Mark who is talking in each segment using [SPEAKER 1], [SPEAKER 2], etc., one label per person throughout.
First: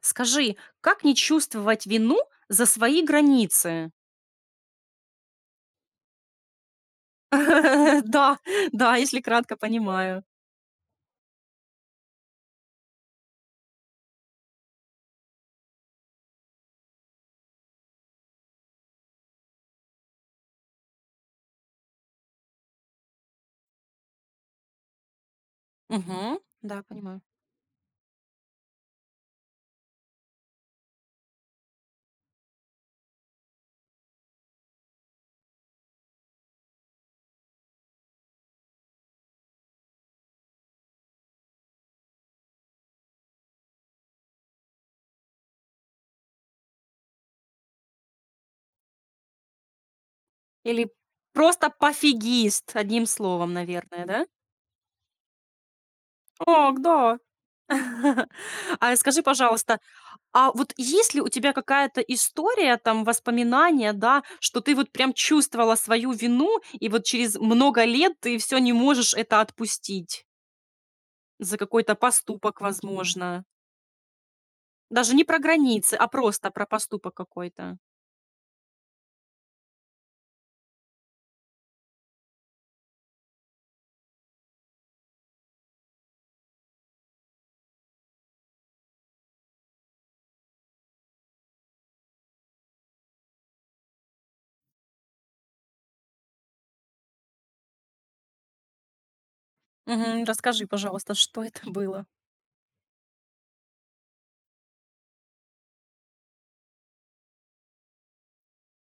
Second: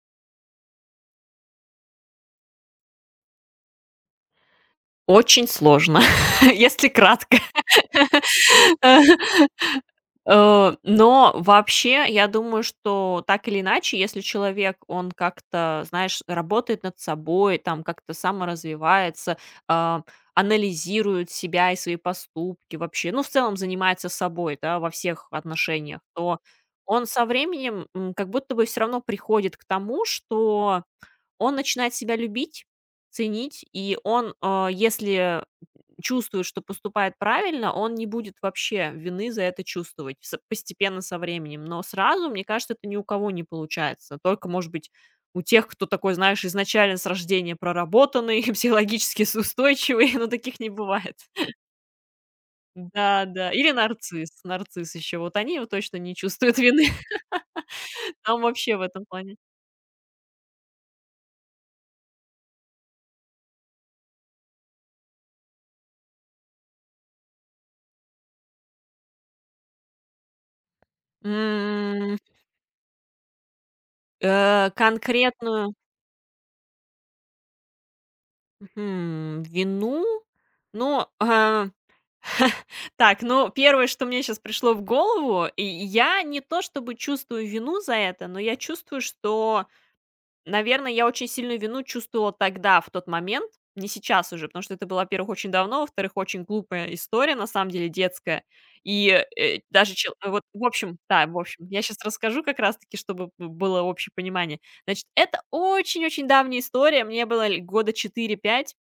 [SPEAKER 1] Скажи, как не чувствовать вину за свои границы?
[SPEAKER 2] Очень сложно, если кратко.
[SPEAKER 1] Да, да,
[SPEAKER 2] Э,
[SPEAKER 1] если кратко понимаю.
[SPEAKER 2] но вообще, я думаю, что так или иначе, если человек, он как-то, знаешь, работает над собой, там как-то саморазвивается, а, анализирует себя и свои поступки вообще, ну, в целом занимается собой, да, во всех отношениях,
[SPEAKER 1] Мгм.
[SPEAKER 2] то
[SPEAKER 1] Да,
[SPEAKER 2] он
[SPEAKER 1] понимаю.
[SPEAKER 2] со временем, как будто бы все равно приходит к тому, что он начинает себя любить, ценить, и он, если чувствует, что поступает правильно, он не будет вообще вины за это чувствовать с постепенно со временем. Но сразу, мне кажется, это ни у кого не получается. Только, может быть, у тех, кто такой, знаешь, изначально с рождения проработанный, психологически с устойчивый, но таких не
[SPEAKER 1] Или
[SPEAKER 2] бывает.
[SPEAKER 1] просто пофигист, одним
[SPEAKER 2] Да, да.
[SPEAKER 1] словом,
[SPEAKER 2] Или
[SPEAKER 1] наверное, да?
[SPEAKER 2] нарцисс, нарцисс еще. Вот они вот точно не чувствуют
[SPEAKER 1] Ок,
[SPEAKER 2] вины.
[SPEAKER 1] да.
[SPEAKER 2] Там вообще в
[SPEAKER 1] А
[SPEAKER 2] этом
[SPEAKER 1] скажи,
[SPEAKER 2] плане.
[SPEAKER 1] пожалуйста, а вот есть ли у тебя какая-то история, там, воспоминания, да, что ты вот прям чувствовала свою вину, и вот через много лет ты все не можешь это отпустить за какой-то
[SPEAKER 2] М,
[SPEAKER 1] поступок, возможно?
[SPEAKER 2] э,
[SPEAKER 1] Даже не про
[SPEAKER 2] конкретную
[SPEAKER 1] границы, а просто про поступок какой-то.
[SPEAKER 2] Мгм. Вину? Ну, так, ну, первое, что мне сейчас пришло в голову, и я не то чтобы чувствую вину за это, но я чувствую, что, наверное, я очень сильную вину чувствовала тогда, в тот момент, не сейчас уже, потому что это было, во-первых, очень давно, во-вторых, очень глупая история, на самом деле, детская. И
[SPEAKER 1] Мгм.
[SPEAKER 2] вот, в
[SPEAKER 1] Расскажи,
[SPEAKER 2] общем,
[SPEAKER 1] пожалуйста,
[SPEAKER 2] да, в
[SPEAKER 1] что
[SPEAKER 2] общем,
[SPEAKER 1] это
[SPEAKER 2] я сейчас
[SPEAKER 1] было?
[SPEAKER 2] расскажу как раз-таки, чтобы было общее понимание. Значит, это очень-очень давняя история, мне было года четыре-пять.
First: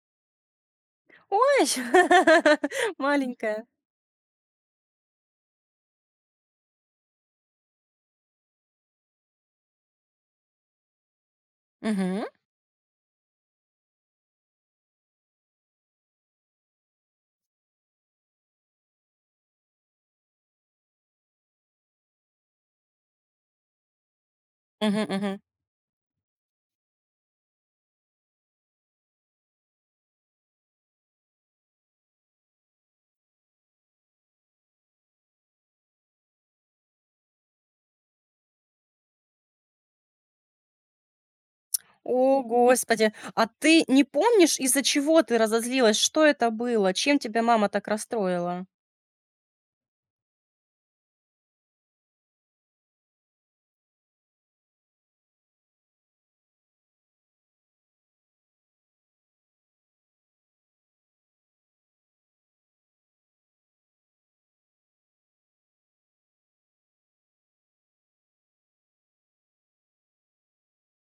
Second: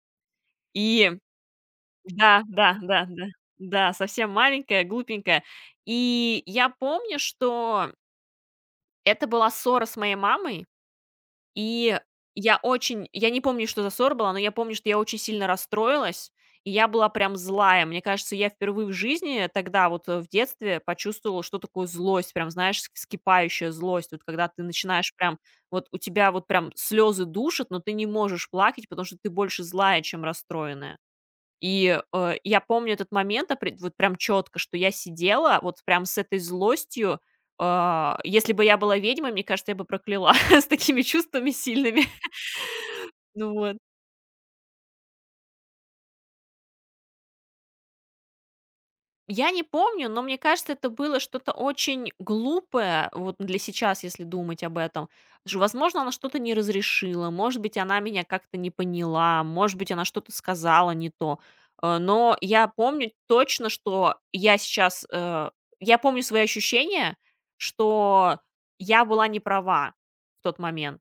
[SPEAKER 2] И
[SPEAKER 1] Ой,
[SPEAKER 2] да, да, да, да.
[SPEAKER 1] маленькая.
[SPEAKER 2] Да, совсем маленькая, глупенькая. И я помню, что это была ссора с моей мамой. И
[SPEAKER 1] Мгм.
[SPEAKER 2] я не помню, что за ссора была, но я помню, что я очень сильно расстроилась, и я была прям злая. Мне кажется, я впервые в жизни тогда, вот, в детстве, почувствовала, что такое злость, прям, знаешь, вс вскипающая злость. Вот когда ты
[SPEAKER 1] Мгм
[SPEAKER 2] начинаешь
[SPEAKER 1] мгм.
[SPEAKER 2] прям, вот у тебя вот прям слезы душат, но ты не можешь плакать, потому что ты больше злая, чем расстроенная. И, я помню этот момент опред вот прям четко, что я сидела вот прям с этой злостью. А если бы я была ведьмой, мне кажется, я бы прокляла с такими чувствами сильными.
[SPEAKER 1] О, господи, а
[SPEAKER 2] Ну вот.
[SPEAKER 1] ты не помнишь, из-за чего ты разозлилась? Что это было? Чем тебя мама так расстроила?
[SPEAKER 2] Я не помню, но мне кажется, это было что-то очень глупое, вот для сейчас, если думать об этом. Ж Возможно, она что-то не разрешила, может быть, она меня как-то не поняла, может быть, она что-то сказала не то. Но я помню точно, что я помню свои ощущения, что я была не права в тот момент.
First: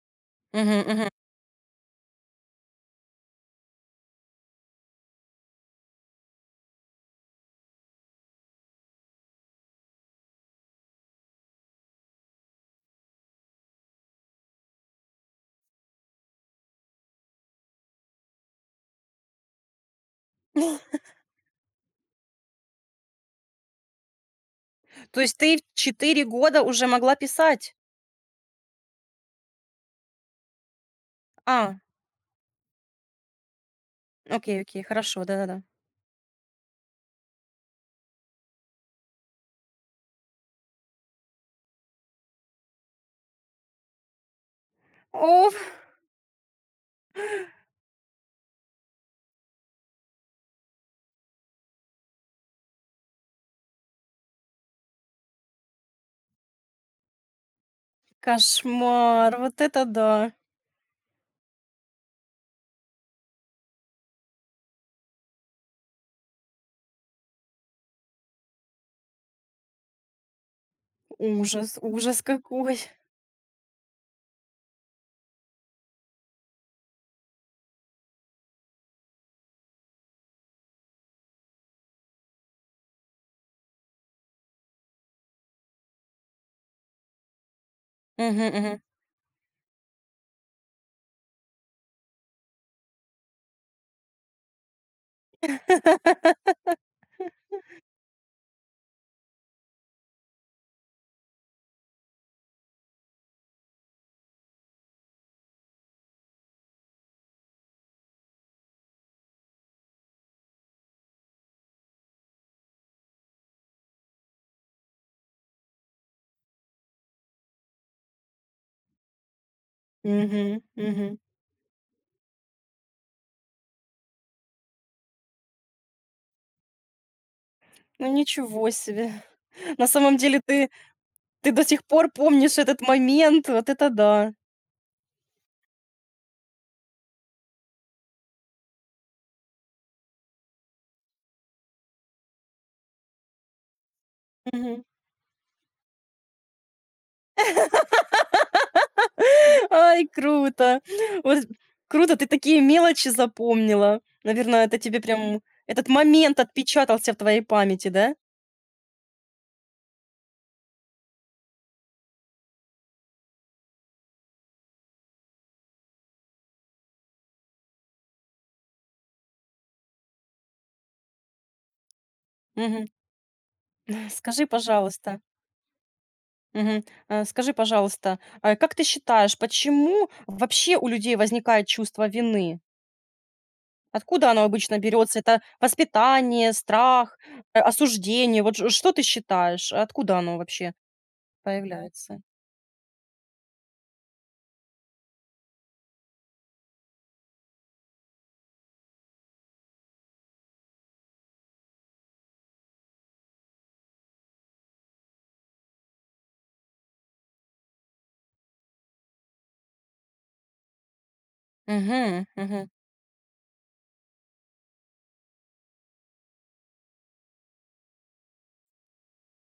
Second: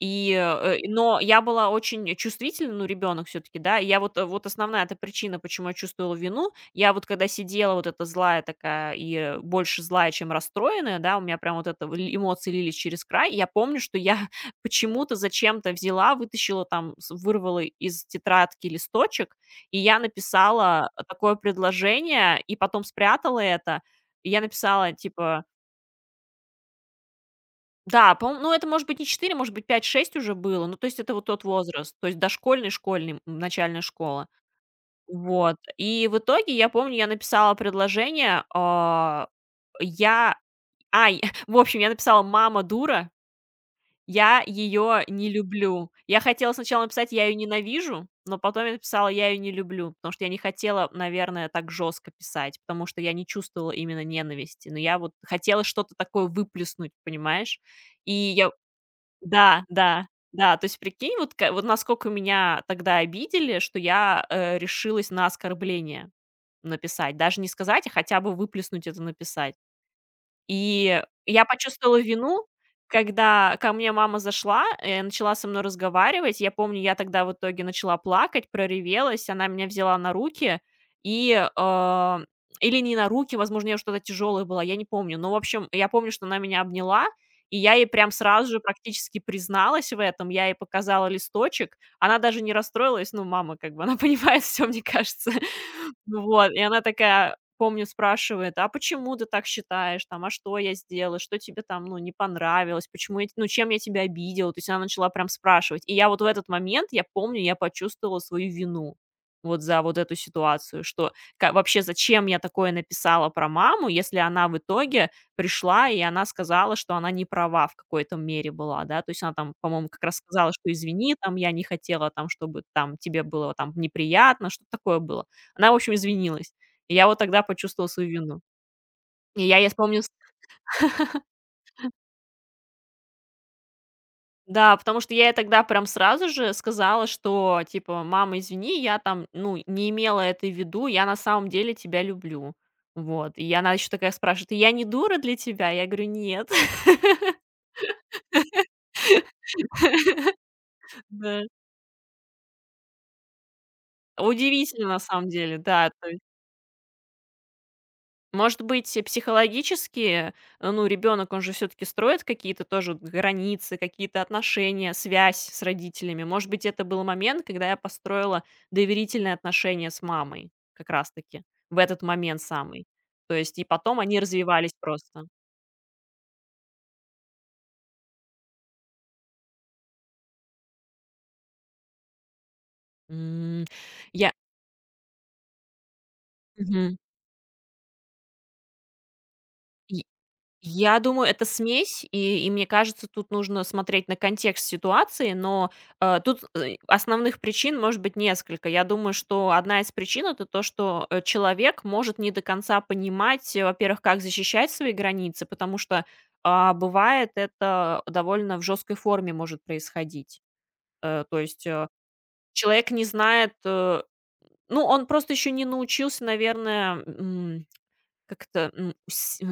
[SPEAKER 2] И,
[SPEAKER 1] Мгм мгм.
[SPEAKER 2] но я была очень чувствительна, ну, ребенок все-таки, да, и я вот, вот основная эта причина, почему я чувствовала вину. Я вот когда сидела вот эта злая такая, и больше злая, чем расстроенная, да, у меня прям вот это эмоции лились через край. Я помню, что я почему-то зачем-то взяла, вытащила там, вырвала из тетрадки листочек, и я написала такое предложение, и потом спрятала это. И я написала,
[SPEAKER 1] То есть
[SPEAKER 2] типа...
[SPEAKER 1] ты в 4 года уже могла писать?
[SPEAKER 2] Да, по-моему, ну, это, может быть, не 4, может быть, пять, шесть уже было. Ну, то есть это вот тот
[SPEAKER 1] А,
[SPEAKER 2] возраст, то есть дошкольный, школьный, начальная школа.
[SPEAKER 1] окей, окей, хорошо,
[SPEAKER 2] Вот.
[SPEAKER 1] да-да-да.
[SPEAKER 2] И в итоге, я помню, я написала предложение, я ай, в общем, я написала: "Мама дура, я ее не
[SPEAKER 1] О,
[SPEAKER 2] люблю". Я хотела сначала написать: "Я ее ненавижу", но потом я написала: "Я ее не люблю", потому что я не хотела, наверное, так жестко писать, потому что я не чувствовала именно ненависти, но я вот хотела что-то такое выплеснуть, понимаешь? И я...
[SPEAKER 1] кошмар, вот
[SPEAKER 2] Да,
[SPEAKER 1] это
[SPEAKER 2] да,
[SPEAKER 1] да!
[SPEAKER 2] да. То есть, прикинь, вот ка вот насколько меня тогда обидели, что я, решилась на оскорбление написать. Даже не сказать, а хотя бы выплеснуть это, написать. И я
[SPEAKER 1] Ужас,
[SPEAKER 2] почувствовала
[SPEAKER 1] ужас
[SPEAKER 2] вину,
[SPEAKER 1] какой!
[SPEAKER 2] когда ко мне мама зашла, начала со мной разговаривать. Я помню, я тогда в итоге начала плакать, проревелась. Она меня взяла на руки, и, или не на руки, возможно, я уже то тяжелое была, я не помню. Но, в общем, я помню, что она меня обняла, и я ей прям
[SPEAKER 1] Мгм
[SPEAKER 2] сразу же
[SPEAKER 1] мгм.
[SPEAKER 2] практически призналась в этом. Я ей показала листочек. Она даже не расстроилась. Ну, мама, как бы, она понимает все, мне кажется. Вот, и она такая помню, спрашивает: "А почему ты так считаешь там? А что я сделала? Что тебе там, ну, не понравилось? Почему я т ну, чем я тебя обидела?" То есть она начала прям спрашивать. И я вот в этот момент, я помню, я почувствовала свою вину вот за вот эту ситуацию, что ка вообще зачем я такое написала про маму, если она в итоге пришла и она сказала, что она не права в какой-то мере была, да. То есть она там, по-моему, как раз сказала,
[SPEAKER 1] Мгм,
[SPEAKER 2] что: "Извини,
[SPEAKER 1] мгм.
[SPEAKER 2] там я не хотела там, чтобы там тебе было там неприятно", что-то такое было. Она, в общем, извинилась. И я вот тогда почувствовала свою
[SPEAKER 1] Ну,
[SPEAKER 2] вину.
[SPEAKER 1] ничего себе.
[SPEAKER 2] И я ей
[SPEAKER 1] На
[SPEAKER 2] вспомню с
[SPEAKER 1] самом деле ты ты до сих пор помнишь этот момент. Вот это да.
[SPEAKER 2] да, потому что я ей тогда прям сразу же сказала, что типа: "Мама, извини, я там, ну, не имела это в виду, я на самом деле тебя люблю". Вот. И она еще такая спрашивает: "Я
[SPEAKER 1] Мгм.
[SPEAKER 2] не дура для тебя?" Я говорю: "Нет".
[SPEAKER 1] Ай, круто.
[SPEAKER 2] Да.
[SPEAKER 1] Вот круто, ты такие мелочи запомнила. Наверное, это
[SPEAKER 2] Удивительно на
[SPEAKER 1] тебе
[SPEAKER 2] самом
[SPEAKER 1] прям
[SPEAKER 2] деле,
[SPEAKER 1] этот
[SPEAKER 2] да.
[SPEAKER 1] момент отпечатался в твоей памяти, да?
[SPEAKER 2] Может быть, психологически, ну, ребенок, он же все-таки строит какие-то тоже вот границы, какие-то отношения, связь с родителями. Может быть, это был момент, когда я построила доверительные отношения с мамой как раз-таки в этот момент самый.
[SPEAKER 1] Мгм.
[SPEAKER 2] То есть и потом они
[SPEAKER 1] Скажи,
[SPEAKER 2] развивались
[SPEAKER 1] пожалуйста,
[SPEAKER 2] просто.
[SPEAKER 1] мгм, скажи, пожалуйста, а как ты считаешь, почему вообще у людей возникает чувство вины?
[SPEAKER 2] М,
[SPEAKER 1] Откуда
[SPEAKER 2] Я...
[SPEAKER 1] оно обычно берется? Это воспитание,
[SPEAKER 2] Мгм.
[SPEAKER 1] страх, осуждение? Вот ш что ты считаешь, откуда оно вообще
[SPEAKER 2] Я думаю, это смесь,
[SPEAKER 1] появляется?
[SPEAKER 2] и мне кажется, тут нужно смотреть на контекст ситуации, но, тут, основных причин может быть несколько. Я думаю, что одна из причин — это то, что, человек может не до конца понимать, во-первых, как защищать свои границы, потому что, бывает, это довольно в жесткой форме может происходить. То есть,
[SPEAKER 1] Мгм, мгм.
[SPEAKER 2] человек не знает, ну, он просто еще не научился, наверное, как-то,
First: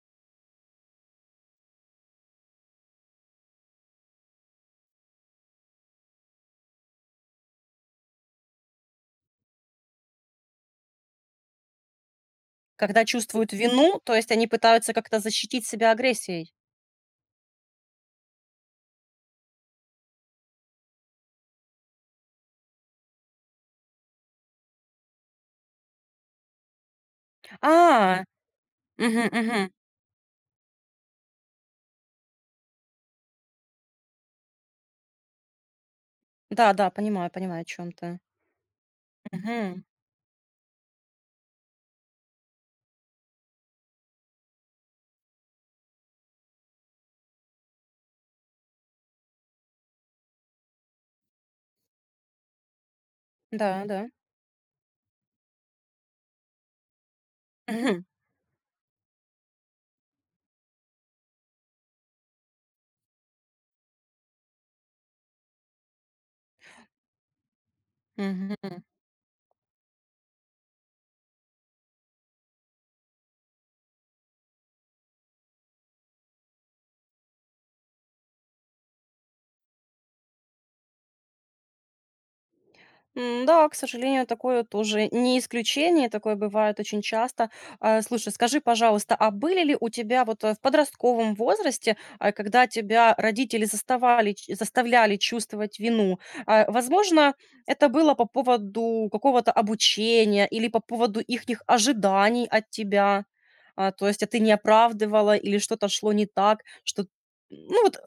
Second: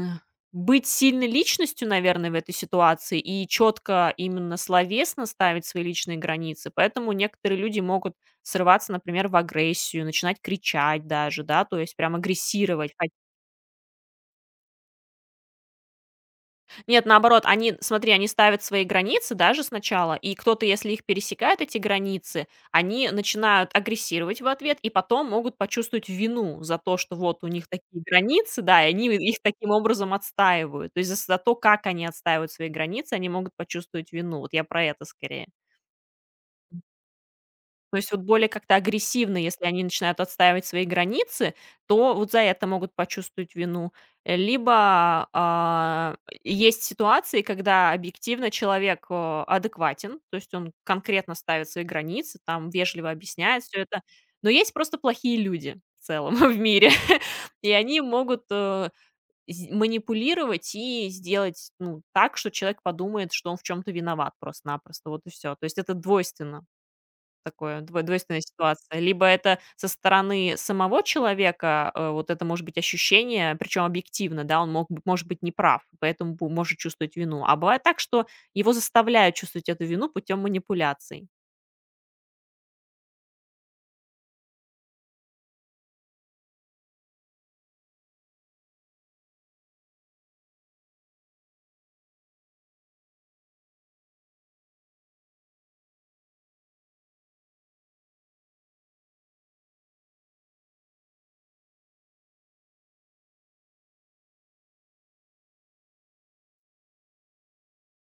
[SPEAKER 2] быть сильной личностью, наверное, в этой ситуации, и четко именно словесно ставить свои личные границы. Поэтому некоторые люди могут срываться, например, в агрессию, начинать кричать даже, да, то есть прям агрессировать.
[SPEAKER 1] Когда чувствуют вину, то есть они пытаются как-то защитить себя агрессией?
[SPEAKER 2] Нет, наоборот, они, смотри, они ставят свои границы даже сначала, и кто-то, если их пересекает, эти границы, они начинают агрессировать в ответ и потом могут почувствовать вину за то, что вот у них такие
[SPEAKER 1] А,
[SPEAKER 2] границы, да, и они
[SPEAKER 1] мгм,
[SPEAKER 2] их таким
[SPEAKER 1] мгм.
[SPEAKER 2] образом отстаивают. То есть за то, как они отстаивают свои границы, они могут почувствовать вину. Вот я про это скорее.
[SPEAKER 1] Да-да, понимаю понимаю, о чем
[SPEAKER 2] То есть
[SPEAKER 1] ты.
[SPEAKER 2] вот более как-то агрессивно, если
[SPEAKER 1] Мгм.
[SPEAKER 2] они начинают отстаивать свои границы, то вот за это могут почувствовать вину. Либо, есть ситуации, когда объективно человек, адекватен, то есть он конкретно ставит свои границы, там вежливо объясняет все
[SPEAKER 1] Да,
[SPEAKER 2] это.
[SPEAKER 1] да.
[SPEAKER 2] Но есть просто плохие люди в целом в мире, и они
[SPEAKER 1] Мгм,
[SPEAKER 2] могут, э, з манипулировать и сделать, ну, так, что человек подумает, что он в чем то виноват просто-напросто. Вот и все. То есть это двойственно. Такое двойственная
[SPEAKER 1] мгм.
[SPEAKER 2] ситуация. Либо это со стороны самого человека, вот это может быть ощущение, причем объективно, да, он мог бы, может быть, не прав, поэтому бу может чувствовать вину. А бывает так, что его заставляют чувствовать эту вину путем манипуляций.
[SPEAKER 1] М, да, к сожалению, такое тоже не исключение, такое бывает очень часто. А, слушай, скажи, пожалуйста, а были ли у тебя вот в подростковом возрасте, когда тебя родители заставали, заставляли чувствовать вину? Возможно, это было по поводу какого-то обучения или по поводу их ожиданий от тебя? А, то есть, а ты не оправдывала или что-то шло не так, что ну вот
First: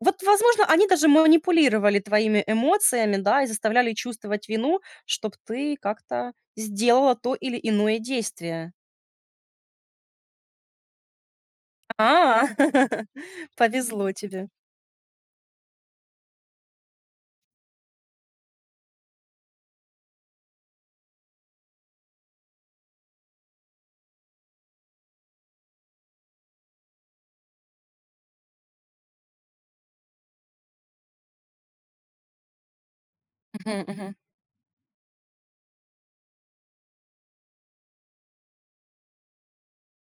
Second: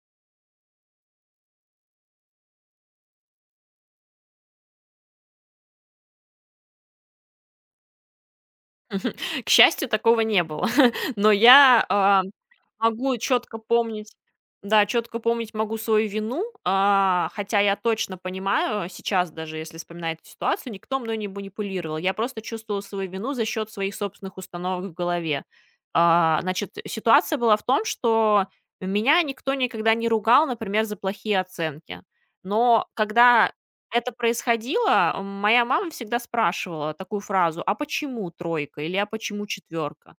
[SPEAKER 1] возможно, они даже манипулировали твоими эмоциями, да, и заставляли чувствовать вину, чтобы ты как-то сделала то или иное действие.
[SPEAKER 2] К счастью, такого не было, но я, а
[SPEAKER 1] А,
[SPEAKER 2] могу четко
[SPEAKER 1] повезло
[SPEAKER 2] помнить,
[SPEAKER 1] тебе.
[SPEAKER 2] да, четко помнить могу свою вину. Хотя я точно понимаю, сейчас даже, если вспоминать эту ситуацию, никто мной не манипулировал. Я просто чувствовала свою вину за счет своих собственных установок в голове. Значит, ситуация была в том, что меня никто никогда не ругал, например, за плохие оценки. Но когда
[SPEAKER 1] Мгм,
[SPEAKER 2] это
[SPEAKER 1] мгм.
[SPEAKER 2] происходило, моя мама всегда спрашивала такую фразу: "А почему тройка?" или "А почему четверка?"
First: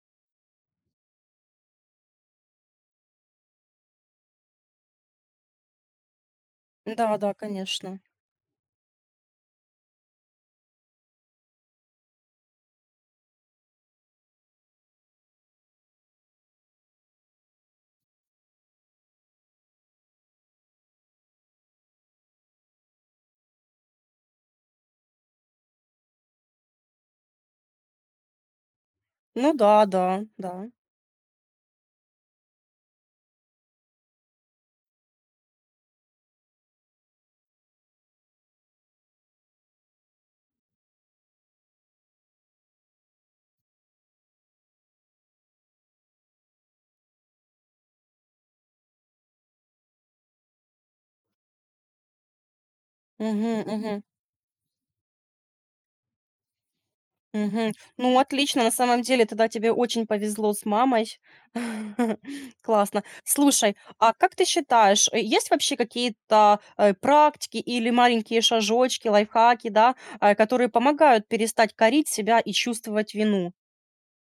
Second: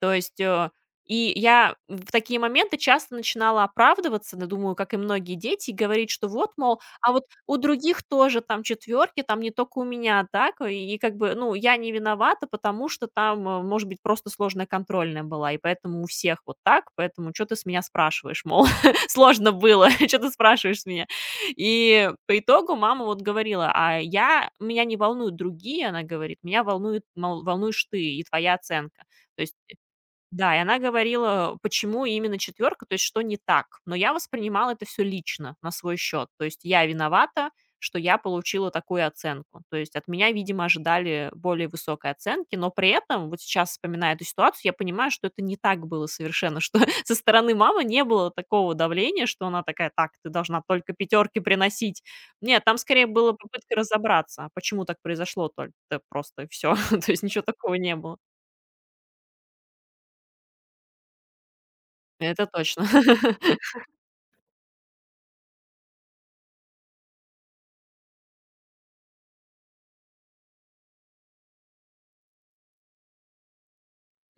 [SPEAKER 2] То есть, и я в такие моменты часто начинала оправдываться, да, думаю, как и многие дети, и говорить, что вот, мол, а
[SPEAKER 1] Да,
[SPEAKER 2] вот
[SPEAKER 1] да,
[SPEAKER 2] у
[SPEAKER 1] конечно.
[SPEAKER 2] других тоже там четверки, там не только у меня так, и как бы, ну, я не виновата, потому что там, может быть, просто сложная контрольная была, и поэтому у всех вот так, поэтому что ты с меня спрашиваешь, мол, сложно было, что ты спрашиваешь с меня. И по итогу мама вот говорила, меня не волнуют другие, она говорит, меня волнует, мол, волнуешь ты и твоя оценка. То
[SPEAKER 1] Ну
[SPEAKER 2] есть
[SPEAKER 1] да, да, да.
[SPEAKER 2] да, и она говорила, почему именно четверка, то есть что не так. Но я воспринимала это все лично, на свой счет. То есть я виновата, что я получила такую оценку. То есть от меня, видимо, ожидали более высокой оценки, но при этом, вот сейчас вспоминая эту ситуацию, я понимаю, что это не так было совершенно, что со стороны мамы не было такого давления, что она такая, так, ты должна только пятерки приносить. Нет, там скорее была
[SPEAKER 1] Мгм,
[SPEAKER 2] попытка
[SPEAKER 1] мгм.
[SPEAKER 2] разобраться, а почему так произошло, только просто все. То есть ничего
[SPEAKER 1] Мгм.
[SPEAKER 2] такого не было.
[SPEAKER 1] Ну, отлично, на самом деле, тогда тебе очень повезло с мамой.
[SPEAKER 2] Это точно.
[SPEAKER 1] Классно. Слушай, а как ты считаешь, есть вообще какие-то практики или маленькие шажочки, лайфхаки, да, которые помогают перестать корить себя и чувствовать вину?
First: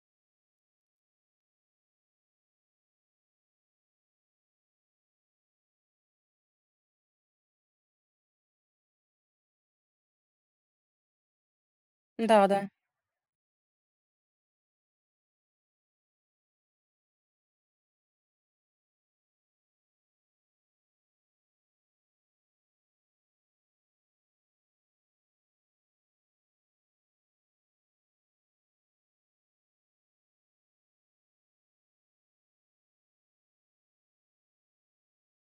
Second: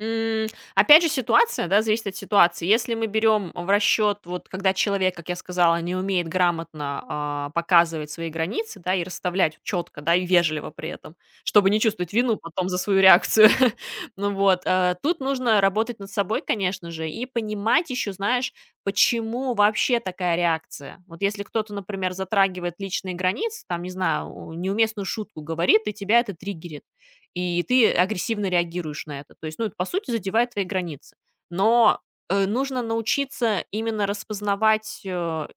[SPEAKER 2] М, Опять же, ситуация, да, зависит от ситуации. Если мы берем в расчет, вот когда человек, как я сказала, не умеет грамотно, показывать свои границы, да, и расставлять четко, да, и вежливо при этом, чтобы не чувствовать вину
[SPEAKER 1] Да, да.
[SPEAKER 2] потом за свою реакцию. Ну вот, тут нужно работать над собой, конечно же, и понимать еще, знаешь, почему вообще такая реакция. Вот если кто-то, например, затрагивает личные границы, там, не знаю, неуместную шутку говорит, и тебя это триггерит, и ты агрессивно реагируешь на это. То есть, ну, это, по сути, задевает твои границы. Но, нужно научиться именно распознавать,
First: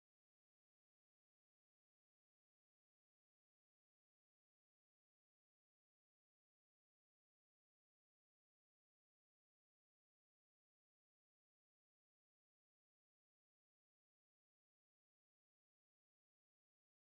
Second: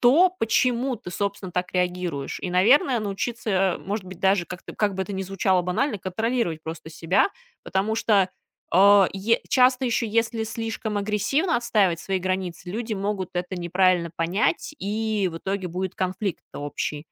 [SPEAKER 2] то, почему ты, собственно, так реагируешь. И, наверное, научиться, может быть, даже как-то, как бы это ни звучало банально, контролировать просто себя, потому что, а, е часто еще, если слишком агрессивно отстаивать свои границы, люди могут это неправильно понять, и в итоге будет конфликт общий.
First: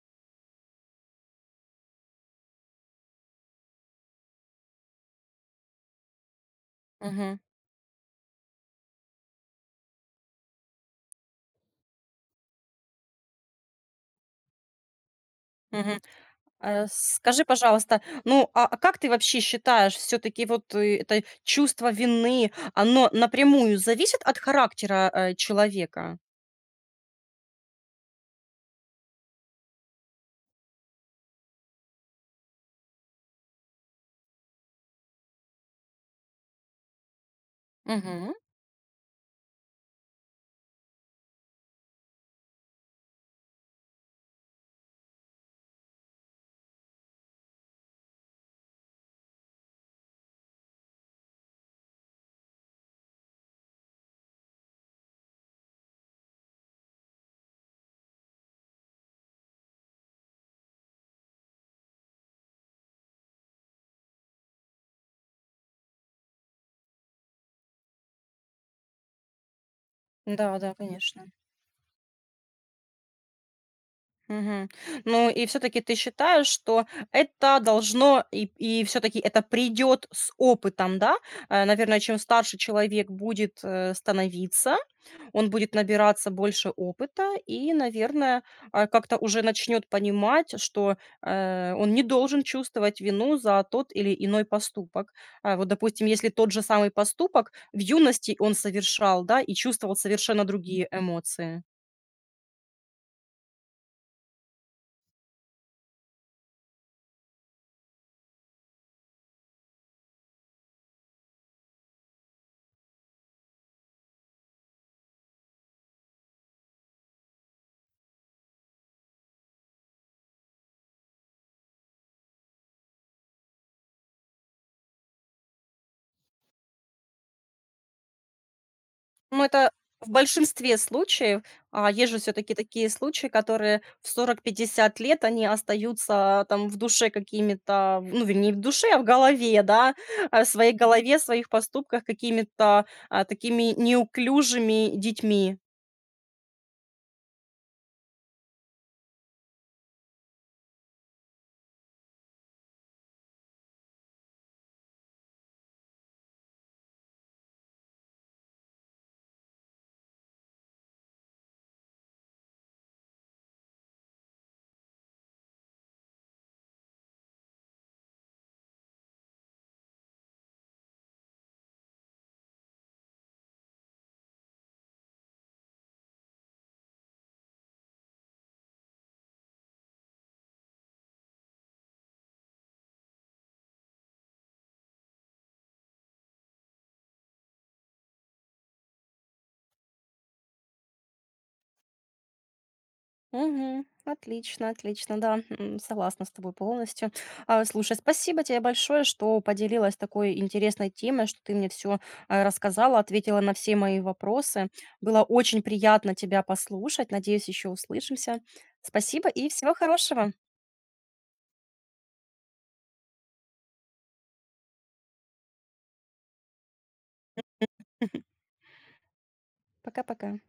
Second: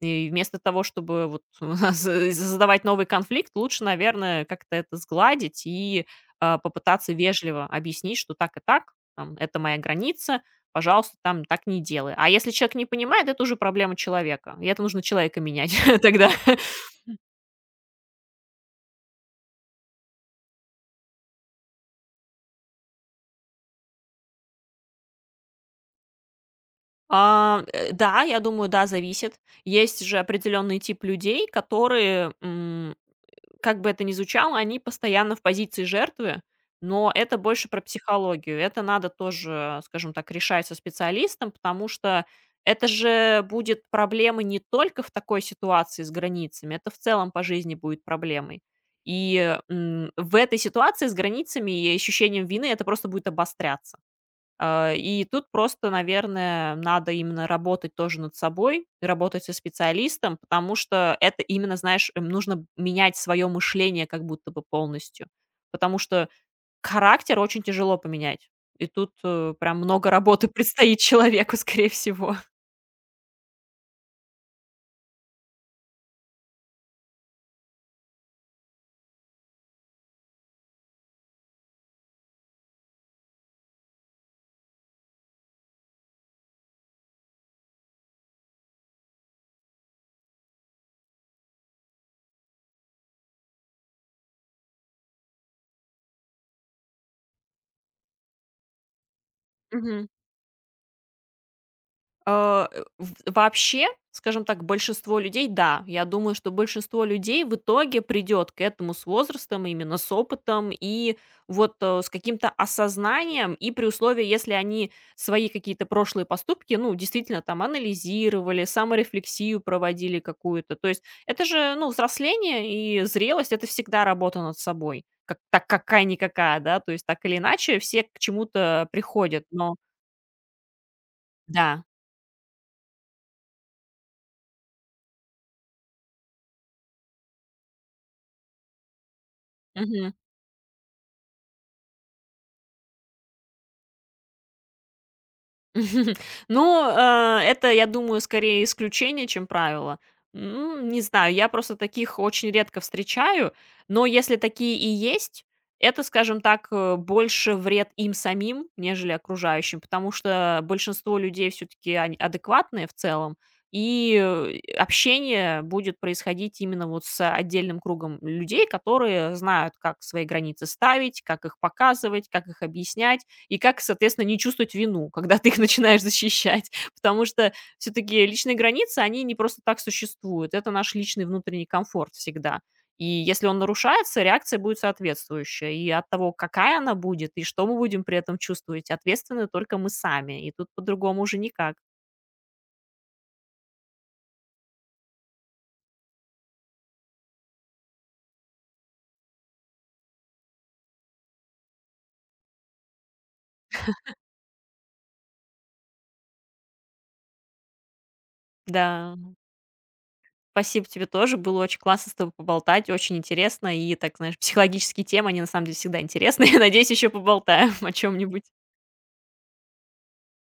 [SPEAKER 2] И вместо того, чтобы вот з задавать новый конфликт, лучше, наверное, как-то это сгладить и, попытаться
[SPEAKER 1] Мгм.
[SPEAKER 2] вежливо объяснить, что так и так, там, это моя граница, пожалуйста, там так не делай. А если человек не понимает, это уже проблема человека. И это нужно человека менять
[SPEAKER 1] Мгм.
[SPEAKER 2] тогда.
[SPEAKER 1] Скажи, пожалуйста, ну а как ты вообще считаешь, все-таки вот это чувство вины, оно напрямую зависит от характера человека?
[SPEAKER 2] Да, я думаю, да, зависит. Есть же определенный тип людей, которые, как бы это ни звучало, они постоянно в позиции жертвы, но это больше про
[SPEAKER 1] Угу.
[SPEAKER 2] психологию. Это надо тоже, скажем так, решать со специалистом, потому что это же будет проблема не только в такой ситуации с границами, это в целом по жизни будет проблемой. И в этой ситуации с границами и ощущением вины это просто будет обостряться. И тут просто, наверное, надо именно работать тоже над собой, работать со специалистом, потому что это именно, знаешь, нужно менять свое мышление как будто бы полностью. Потому что характер очень тяжело поменять. И тут, прям много работы
[SPEAKER 1] Да, да,
[SPEAKER 2] предстоит
[SPEAKER 1] конечно.
[SPEAKER 2] человеку, скорее всего.
[SPEAKER 1] Мгм. Ну и все таки ты считаешь, что это должно и все таки это придет с опытом, да? Наверное, чем старше человек будет, становиться, он будет набираться больше опыта и, наверное, как-то уже начнет понимать, что, он не должен чувствовать вину за тот или иной поступок. А, вот, допустим, если тот же самый поступок в юности он совершал, да, и чувствовал совершенно другие эмоции.
[SPEAKER 2] А, Э, в Вообще, скажем так, большинство людей, да, я думаю, что большинство людей в итоге придет к этому с возрастом, именно с опытом и вот, с каким-то осознанием. И при условии, если они свои какие-то прошлые поступки, ну, действительно там анализировали, саморефлексию проводили какую-то. То есть это же, ну, взросление и зрелость — это всегда работа над собой. Как, так какая-никакая, да, то есть так или иначе все к чему-то
[SPEAKER 1] Ну,
[SPEAKER 2] приходят,
[SPEAKER 1] это
[SPEAKER 2] но...
[SPEAKER 1] в большинстве случаев.
[SPEAKER 2] Да.
[SPEAKER 1] А, есть же всё-таки такие случаи, которые в 40–50 лет, они остаются там в душе какими-то, ну, вернее, в душе, а в голове, да, в своей голове, в своих поступках какими-то, такими неуклюжими детьми.
[SPEAKER 2] Ну, это, я думаю, скорее исключение, чем правило. Не знаю, я просто таких очень редко встречаю, но если такие и есть, это, скажем так, больше вред им самим, нежели окружающим, потому что большинство людей все-таки адекватные в целом, и общение будет происходить именно вот с отдельным кругом людей, которые знают, как свои границы ставить, как их показывать, как их объяснять, и как, соответственно, не чувствовать вину, когда ты их начинаешь защищать. Потому что все-таки личные границы, они не просто так существуют. Это наш личный внутренний комфорт всегда. И если он нарушается, реакция будет соответствующая. И от того, какая она будет, и что мы будем при этом чувствовать, ответственны только мы сами. И тут по-другому уже никак.
[SPEAKER 1] Мгм. Отлично, отлично, да, м, согласна с тобой полностью. А, слушай, спасибо тебе большое, что поделилась такой интересной темой, что ты мне все рассказала, ответила на все мои вопросы. Было очень приятно тебя послушать. Надеюсь, еще услышимся.
[SPEAKER 2] Да,
[SPEAKER 1] Спасибо и всего хорошего.
[SPEAKER 2] спасибо тебе тоже. Было очень классно с тобой поболтать, очень интересно. И так, знаешь, психологические темы, они на самом деле всегда интересны. Надеюсь, еще поболтаем о чем-нибудь.
[SPEAKER 1] Пока-пока.